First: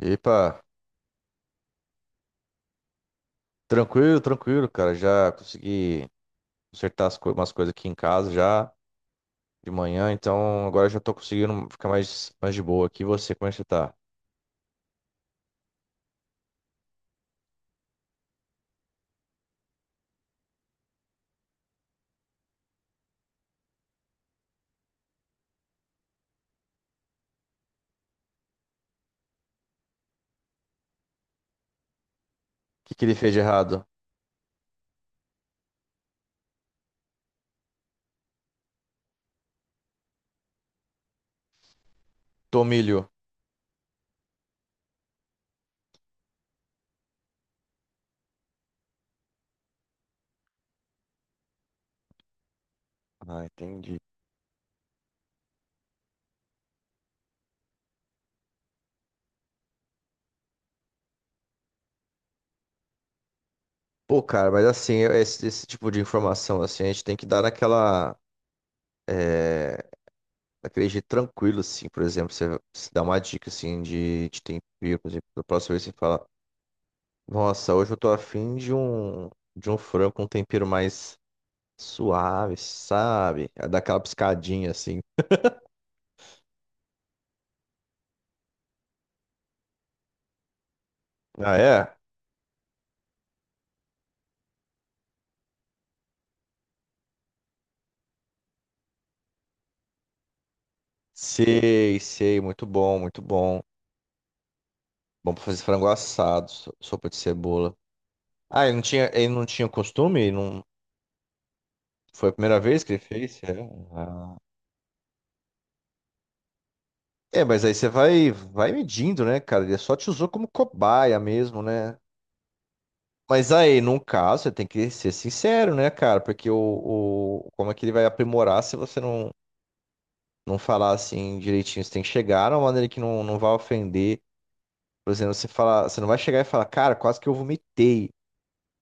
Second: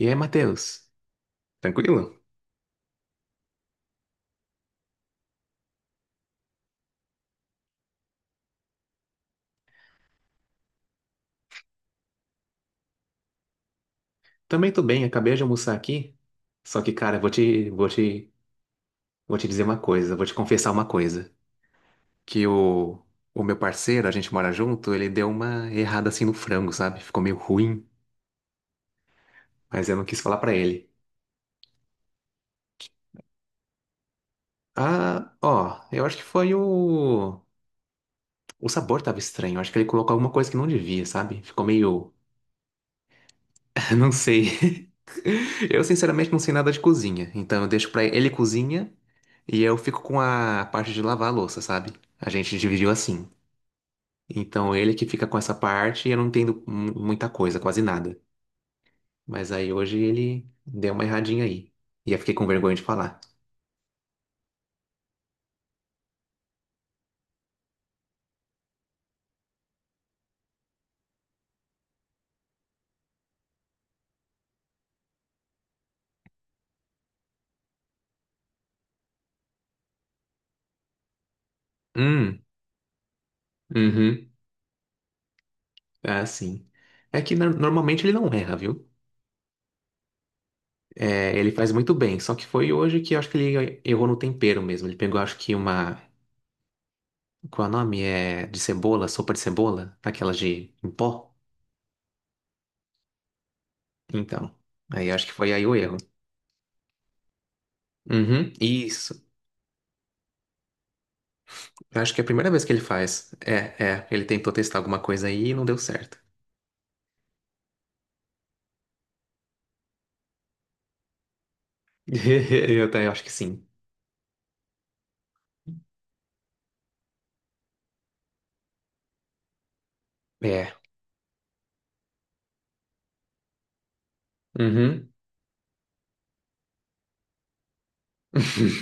E aí, Matheus? Tranquilo? tranquilo, tranquilo, cara. Já consegui consertar umas coisas aqui em casa já de manhã, então agora já tô conseguindo ficar mais de boa aqui. E você, como é que você tá? O Também tô bem, acabei de almoçar aqui. Só que, cara, vou te dizer uma coisa, vou te confessar uma coisa. Que o, o meu parceiro, a gente mora junto, ele deu uma errada assim no frango, sabe? Ficou meio ruim, mas eu não quis falar pra ele. que que ele fez de errado? Ah, ó, eu acho que foi o. O sabor tava estranho, eu acho que ele colocou alguma coisa que não devia, sabe? Ficou meio. Tomilho. Não sei. Eu, sinceramente, não sei nada de cozinha. Então, eu deixo pra ele, ele cozinha e eu fico com a parte de lavar a louça, sabe? A gente dividiu assim. Ah, entendi. Então, ele que fica com essa parte e eu não entendo muita coisa, quase nada. Mas aí, hoje, ele deu uma erradinha aí. E eu fiquei com vergonha de falar. Pô, cara, mas assim, esse tipo de informação, assim, a gente tem que dar é, naquele jeito tranquilo, assim, por exemplo, você dá uma dica, assim, de tempero, por exemplo, da próxima vez você fala, nossa, hoje eu tô afim de um frango com um tempero mais Hum, suave, sabe? É daquela uhum. piscadinha assim. Ah, sim. É que normalmente ele não erra, viu? É, ele Ah, faz muito é? bem. Só que foi hoje que eu acho que ele errou no tempero mesmo. Ele pegou, acho que uma. Qual é o nome? É de cebola, sopa de cebola? Aquelas de em pó? Sei, sei, muito bom, muito bom. Então, aí acho que Bom pra foi fazer aí o frango erro. assado, sopa de cebola. Uhum, Ah, isso. ele não tinha costume? Ele não... Eu acho que é a Foi a primeira primeira vez que ele vez que ele faz. fez? É, É. é. Ele Ah. tentou testar alguma coisa aí e não deu certo. É, mas aí você vai medindo, né, cara? Ele só te usou como cobaia mesmo, né? Eu também acho que Mas sim. aí, num caso, você tem que ser sincero, né, cara? Como é que ele vai aprimorar se você não É. falar assim direitinho? Você tem que chegar de uma maneira que não vai ofender. Uhum. Por exemplo, você fala, você não vai chegar e falar, cara, quase que eu vomitei,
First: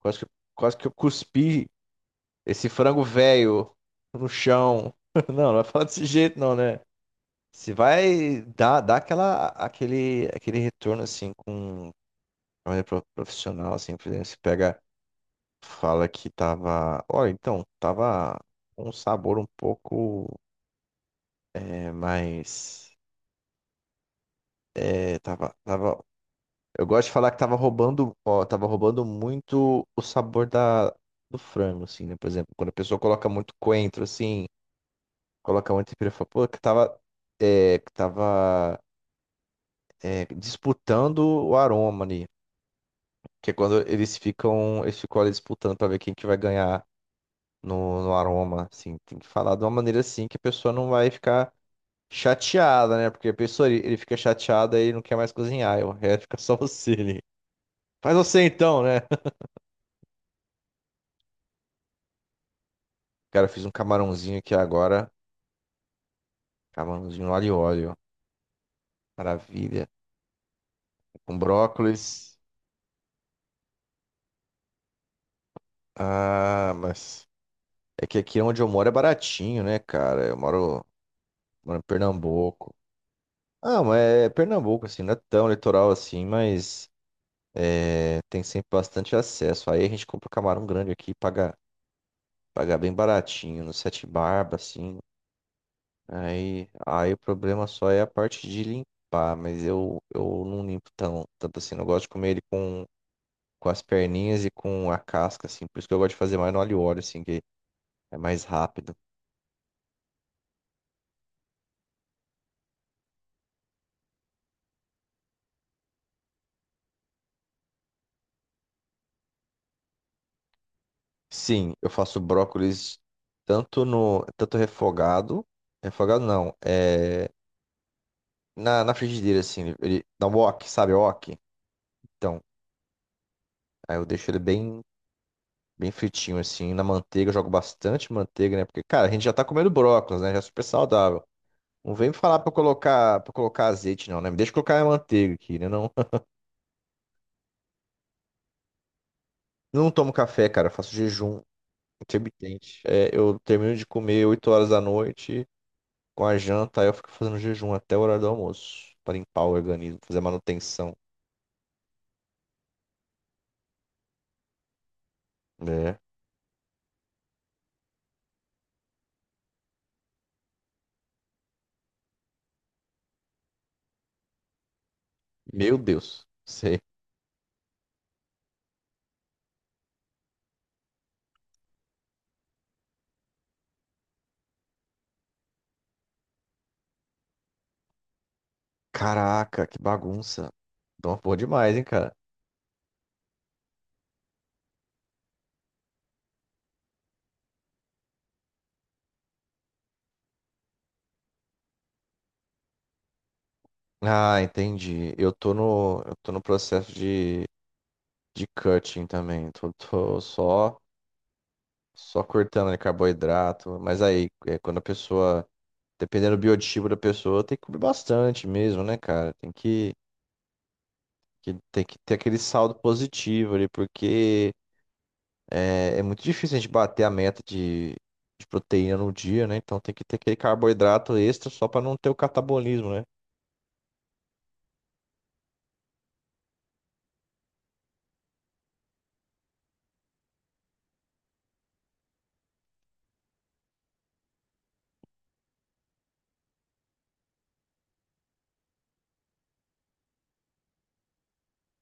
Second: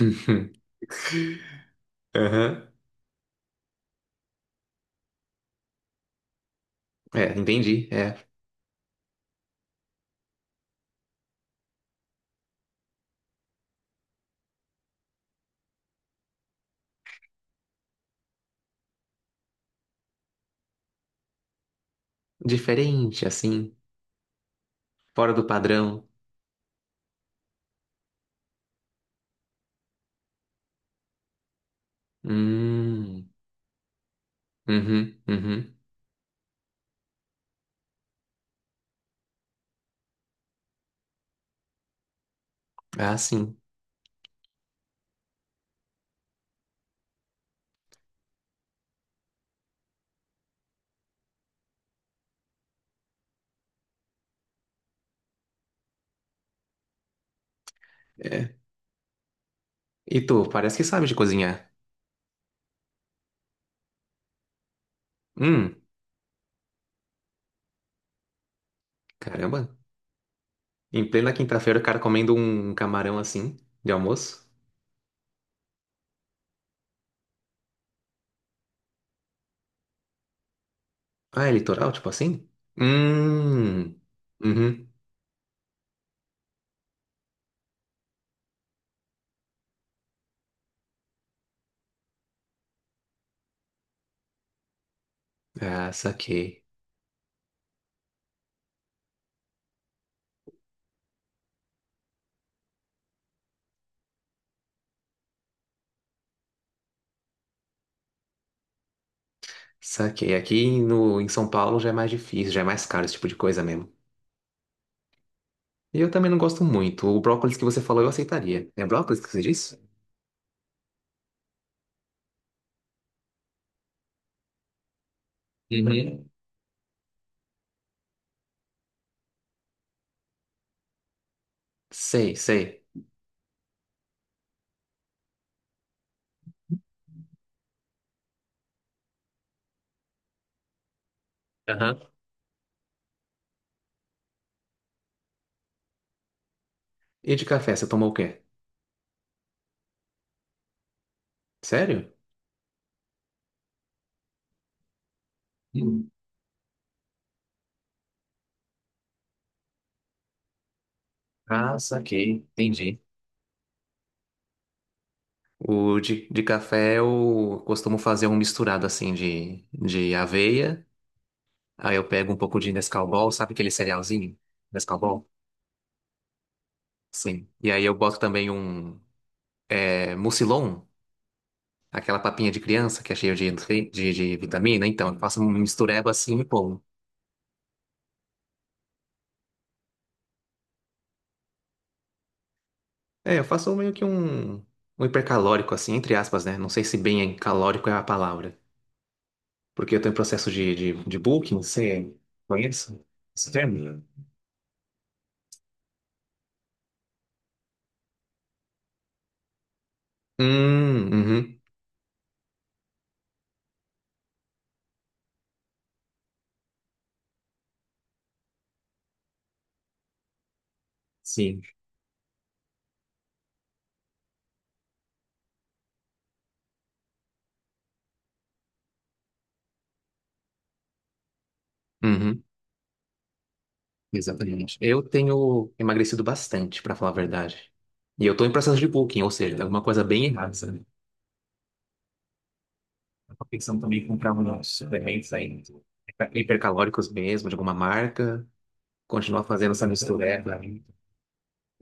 quase que, quase que eu cuspi Aham. esse frango velho no chão. Não, não vai falar desse jeito não, né? É, Você entendi. É. vai dar aquela, aquele retorno assim com de maneira profissional, assim, por exemplo, você pega, fala que tava, olha, então, tava com um sabor um pouco é, mais, Diferente, assim. é, Fora do tava. padrão. Eu gosto de falar que tava roubando, ó, tava roubando muito o sabor do frango, assim, né? Por exemplo, quando a pessoa Hum. coloca muito coentro, assim, Uhum, coloca uhum. muito pimenta, eu pô, que tava é, disputando o aroma ali. Ah, Que é sim. quando eles ficam ali disputando pra ver quem que vai ganhar no aroma, assim. Tem que falar de uma maneira assim que a pessoa não vai ficar chateada, né? Porque a pessoa, ele fica chateada e não quer mais cozinhar, e o resto fica só você ali. Faz você É. então, né? E tu, parece que sabe de cozinhar. Cara, eu fiz um camarãozinho aqui agora. Hum, Camarãozinho alho e óleo. caramba. Maravilha. Em plena Com quinta-feira, o cara brócolis. comendo um camarão assim, de almoço. Ah, mas é que aqui onde eu moro é baratinho, né, cara? Ah, é Moro em litoral, tipo assim? Pernambuco. Ah, Hum. mas é Pernambuco, Uhum. assim, não é tão litoral assim, mas é, tem sempre bastante acesso. Aí a gente compra camarão grande aqui e paga bem baratinho, no Sete Barba, assim. Ah, saquei. Aí o problema só é a parte de limpar, mas eu não limpo tão, tanto assim. Eu gosto de comer ele com as perninhas e com a casca, assim. Por isso que eu gosto de fazer mais no alho e óleo, assim, que é mais rápido. Saquei. Aqui no, em São Paulo já é mais difícil, já é mais caro esse tipo de coisa mesmo. E eu também não gosto muito. O brócolis que você falou eu aceitaria. É brócolis que você disse? Sim, eu faço brócolis tanto refogado, refogado Uhum. não, é na frigideira, assim, na wok, sabe, wok? Sei, Então, sei. aí eu deixo bem fritinho, assim, na manteiga, eu jogo bastante manteiga, né? Porque, cara, a gente já tá comendo brócolis, né? Já é super saudável. Não Aham. vem me falar pra eu colocar azeite, não, né? Me deixa eu colocar a manteiga aqui, né? Não, E de café, você tomou o quê? não tomo café, cara, eu faço jejum. Sério? Intermitente. É, eu termino de comer 8 horas da noite Hum. com a janta, aí eu fico fazendo jejum até o horário do almoço, para limpar o organismo, fazer manutenção. Ah, saquei. Entendi. O É. de café eu costumo fazer um misturado assim de aveia. Aí eu pego um pouco de Nescau Ball, sabe aquele cerealzinho? Nescau Ball? Meu Deus, sei. Sim. E aí eu boto também um Mucilon, aquela papinha de criança que é cheia de, de vitamina. Então, eu faço um mistureba assim e pulo. Caraca, que bagunça. Dá uma porra demais, hein, cara. É, eu faço meio que um hipercalórico, assim, entre aspas, né? Não sei se bem é calórico é a palavra. Porque eu tenho processo de bulking, você conhece esse termo? Ah, entendi. Eu tô no processo de cutting também. Hum, uhum. Só cortando ali carboidrato. Mas aí, é, quando a pessoa, dependendo do biotipo da pessoa, tem que comer bastante mesmo, né, cara? Tem que Sim. tem que ter aquele saldo positivo ali, porque é muito difícil a gente bater a meta de proteína no dia, né? Então tem que ter aquele carboidrato extra só para não ter o Uhum. catabolismo, né? Exatamente. Eu tenho emagrecido bastante, pra falar a verdade. E eu tô em processo de bulking, ou seja, tem alguma coisa bem errada, sabe? Eu tô pensando também em comprar uns suplementos aí, hipercalóricos mesmo, de alguma marca. Continuar fazendo essa mistura.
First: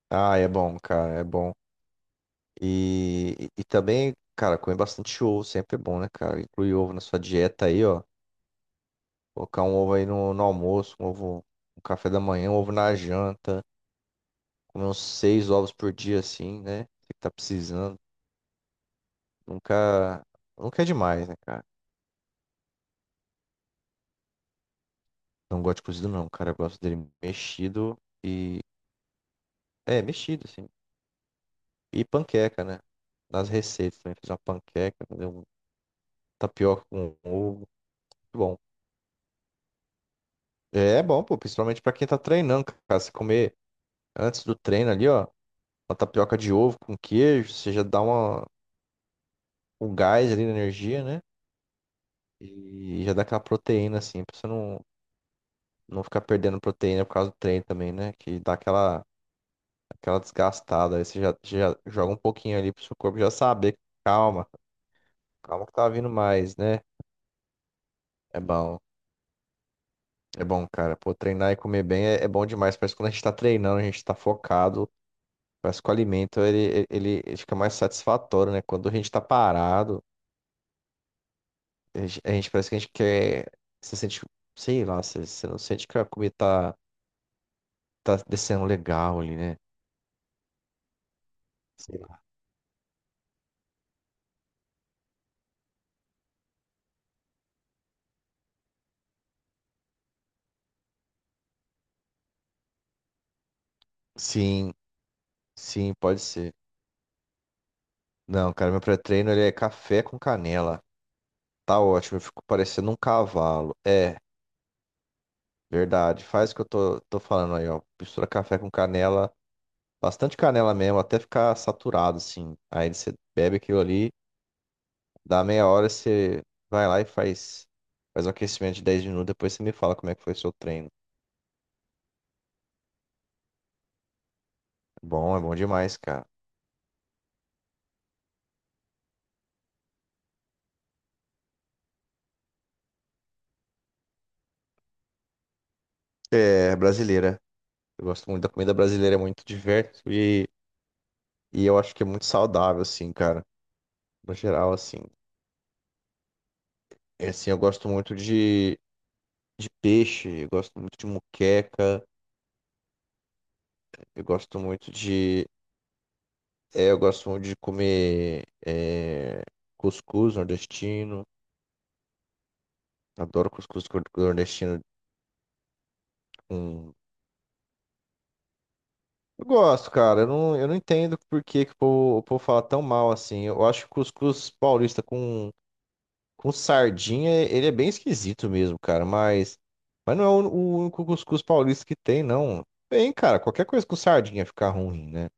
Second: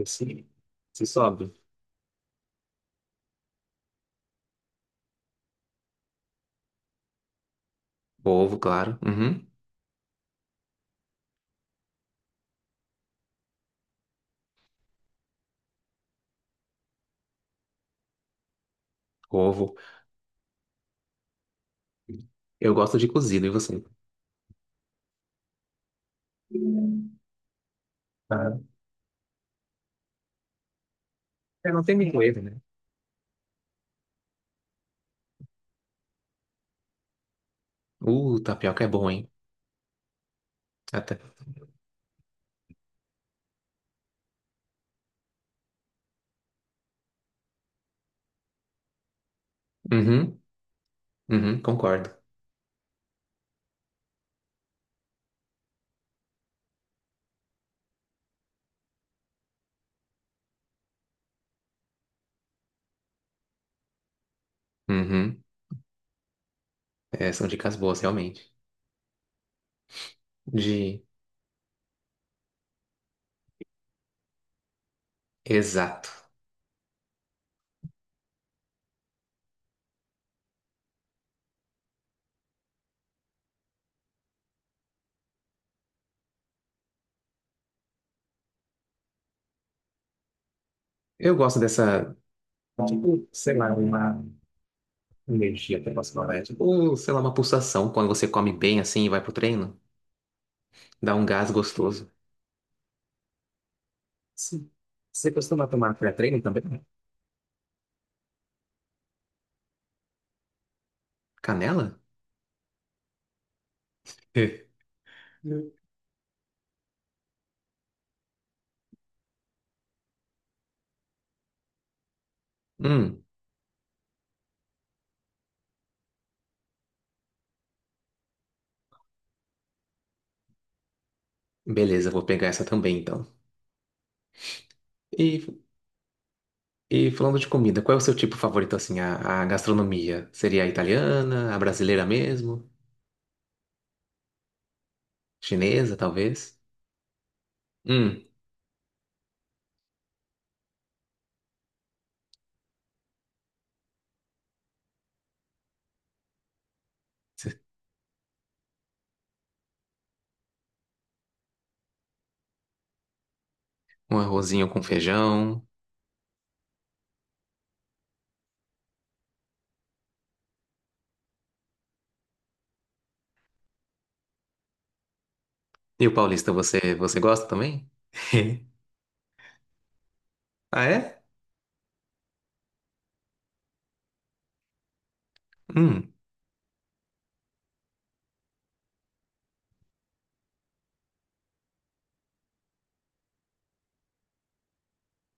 Se Ah, é bom, se cara, é sobe. bom. E também, cara, comer bastante ovo sempre é bom, né, cara? Incluir ovo na sua dieta aí, ó. Ovo, claro. Uhum. Colocar um ovo aí no, no almoço, um ovo no café da manhã, um ovo na janta. Comer uns 6 ovos por dia, assim, né? Você que tá precisando. Ovo. Nunca, nunca é demais, né, cara? Eu gosto de cozido, e você? Não gosto de cozido, não, cara. Eu gosto dele mexido. Ah, É, mexido, assim. é, não tem E micro-ondas, né? panqueca, né? Nas receitas também. Fiz uma panqueca, fazer um tapioca com ovo. Muito bom. Tapioca é bom, hein? É é Até. bom, pô. Principalmente pra quem tá treinando, cara. Se comer antes do treino ali, ó. Uma tapioca de ovo com queijo. Você já um gás Uhum. ali na energia, né? Uhum, concordo. E já dá aquela proteína, assim. Pra você não, não ficar perdendo proteína por causa do treino também, né? Que aquela desgastada. Aí você já joga um pouquinho ali pro seu corpo já saber. Calma. Uhum. Calma que tá vindo mais, né? É, são dicas boas, É realmente. bom, é bom, cara. De. Pô, treinar e comer bem é bom demais. Parece que quando a gente tá treinando, a gente tá focado. Parece que o Exato. alimento ele fica mais satisfatório, né? Quando a gente tá parado, parece que a gente quer. Você sente, sei lá, você não sente que a comida tá, tá descendo legal ali, né? Eu gosto Sei dessa. lá. Tipo, sei lá, uma energia até posso falar. É tipo, sei lá, uma pulsação quando você come bem assim e vai pro treino. Dá um gás gostoso. Sim. Sim, Você costuma tomar sim, pode pré-treino ser. também? Não, cara, meu pré-treino ele é café com canela. Tá Canela? ótimo, eu fico parecendo um cavalo. É. É. Verdade. Faz o que tô falando aí, ó. Mistura café com canela, bastante canela mesmo, até ficar saturado, assim. Aí você Hum, bebe aquilo ali, dá meia hora, você vai lá e faz, faz um aquecimento de 10 minutos, depois você me fala como é que foi o seu treino. beleza, vou pegar essa também então. Bom, é E, bom demais, cara. e falando de comida, qual é o seu tipo favorito assim? A gastronomia? Seria a italiana, a brasileira mesmo? Chinesa, talvez? É, brasileira. Eu Hum, gosto muito da comida brasileira, é muito diverso e eu acho que é muito saudável, assim, cara. No geral, assim. É assim, eu gosto muito de peixe, eu gosto muito de muqueca, um eu gosto arrozinho com muito de. feijão. É, eu gosto muito de comer é, cuscuz nordestino. Adoro cuscuz nordestino. E o paulista, Com- você gosta também? Eu gosto, cara. Eu não Ah, entendo é? por que, que o povo fala tão mal assim. Eu acho que cuscuz paulista Hum. com sardinha, ele é bem esquisito mesmo, cara. Mas não é o único cuscuz paulista que tem, não. Bem, cara, qualquer coisa com sardinha fica ruim, né?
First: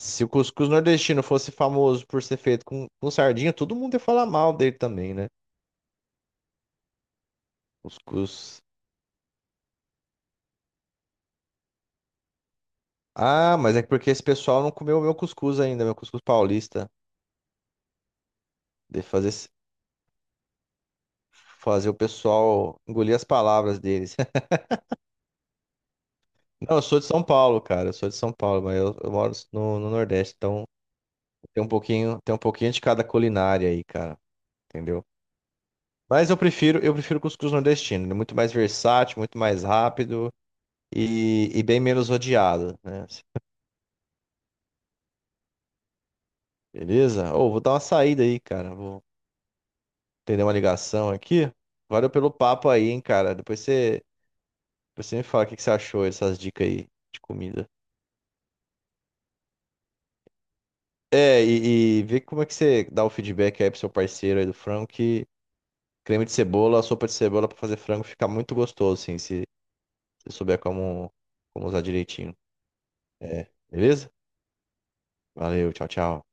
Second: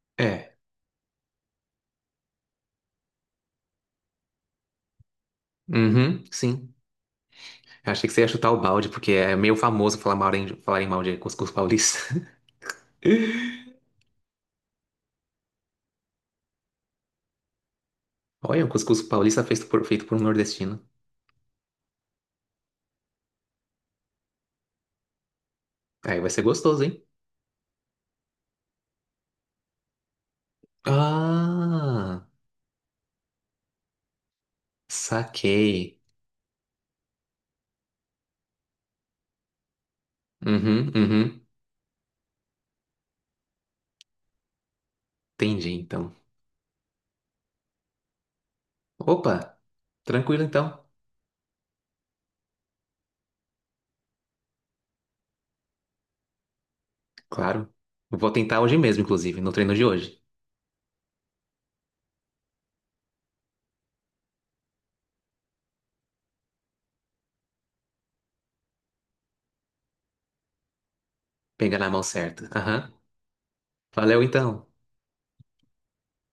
Se o É. cuscuz nordestino fosse famoso por ser feito com sardinha, todo mundo ia falar mal dele também, né? Uhum, sim. Eu achei que você ia chutar o Cuscuz. balde, porque é meio famoso falar mal em, falar em mal de cuscuz paulista. Ah, mas é porque esse pessoal não comeu o meu cuscuz ainda, meu cuscuz paulista. Olha, um cuscuz De fazer, paulista esse- feito por um nordestino. Fazer o pessoal engolir as palavras deles. Aí vai ser Não, eu gostoso, sou hein? de São Paulo, cara. Eu sou de São Paulo, mas eu moro no Nordeste, então Ah, tem um pouquinho de cada culinária aí, cara. Entendeu? saquei. Mas eu prefiro cuscuz nordestino. Ele é muito mais versátil, muito mais rápido Uhum, uhum. E bem menos odiado, né? Entendi, então. Beleza? Ou vou dar uma saída aí, cara. Vou Opa, tranquilo, atender uma então. ligação aqui. Valeu pelo papo aí, hein, cara. Depois você Você me fala o que que você achou dessas dicas aí de Claro. comida. Vou tentar hoje mesmo, inclusive, no treino de hoje. E vê como é que você dá o feedback aí pro seu parceiro aí do frango, que creme de cebola, sopa de cebola pra fazer frango fica muito gostoso, assim, se você souber como Pegar usar na mão direitinho. certa. Aham. É, beleza? Valeu, então. Valeu, tchau, tchau.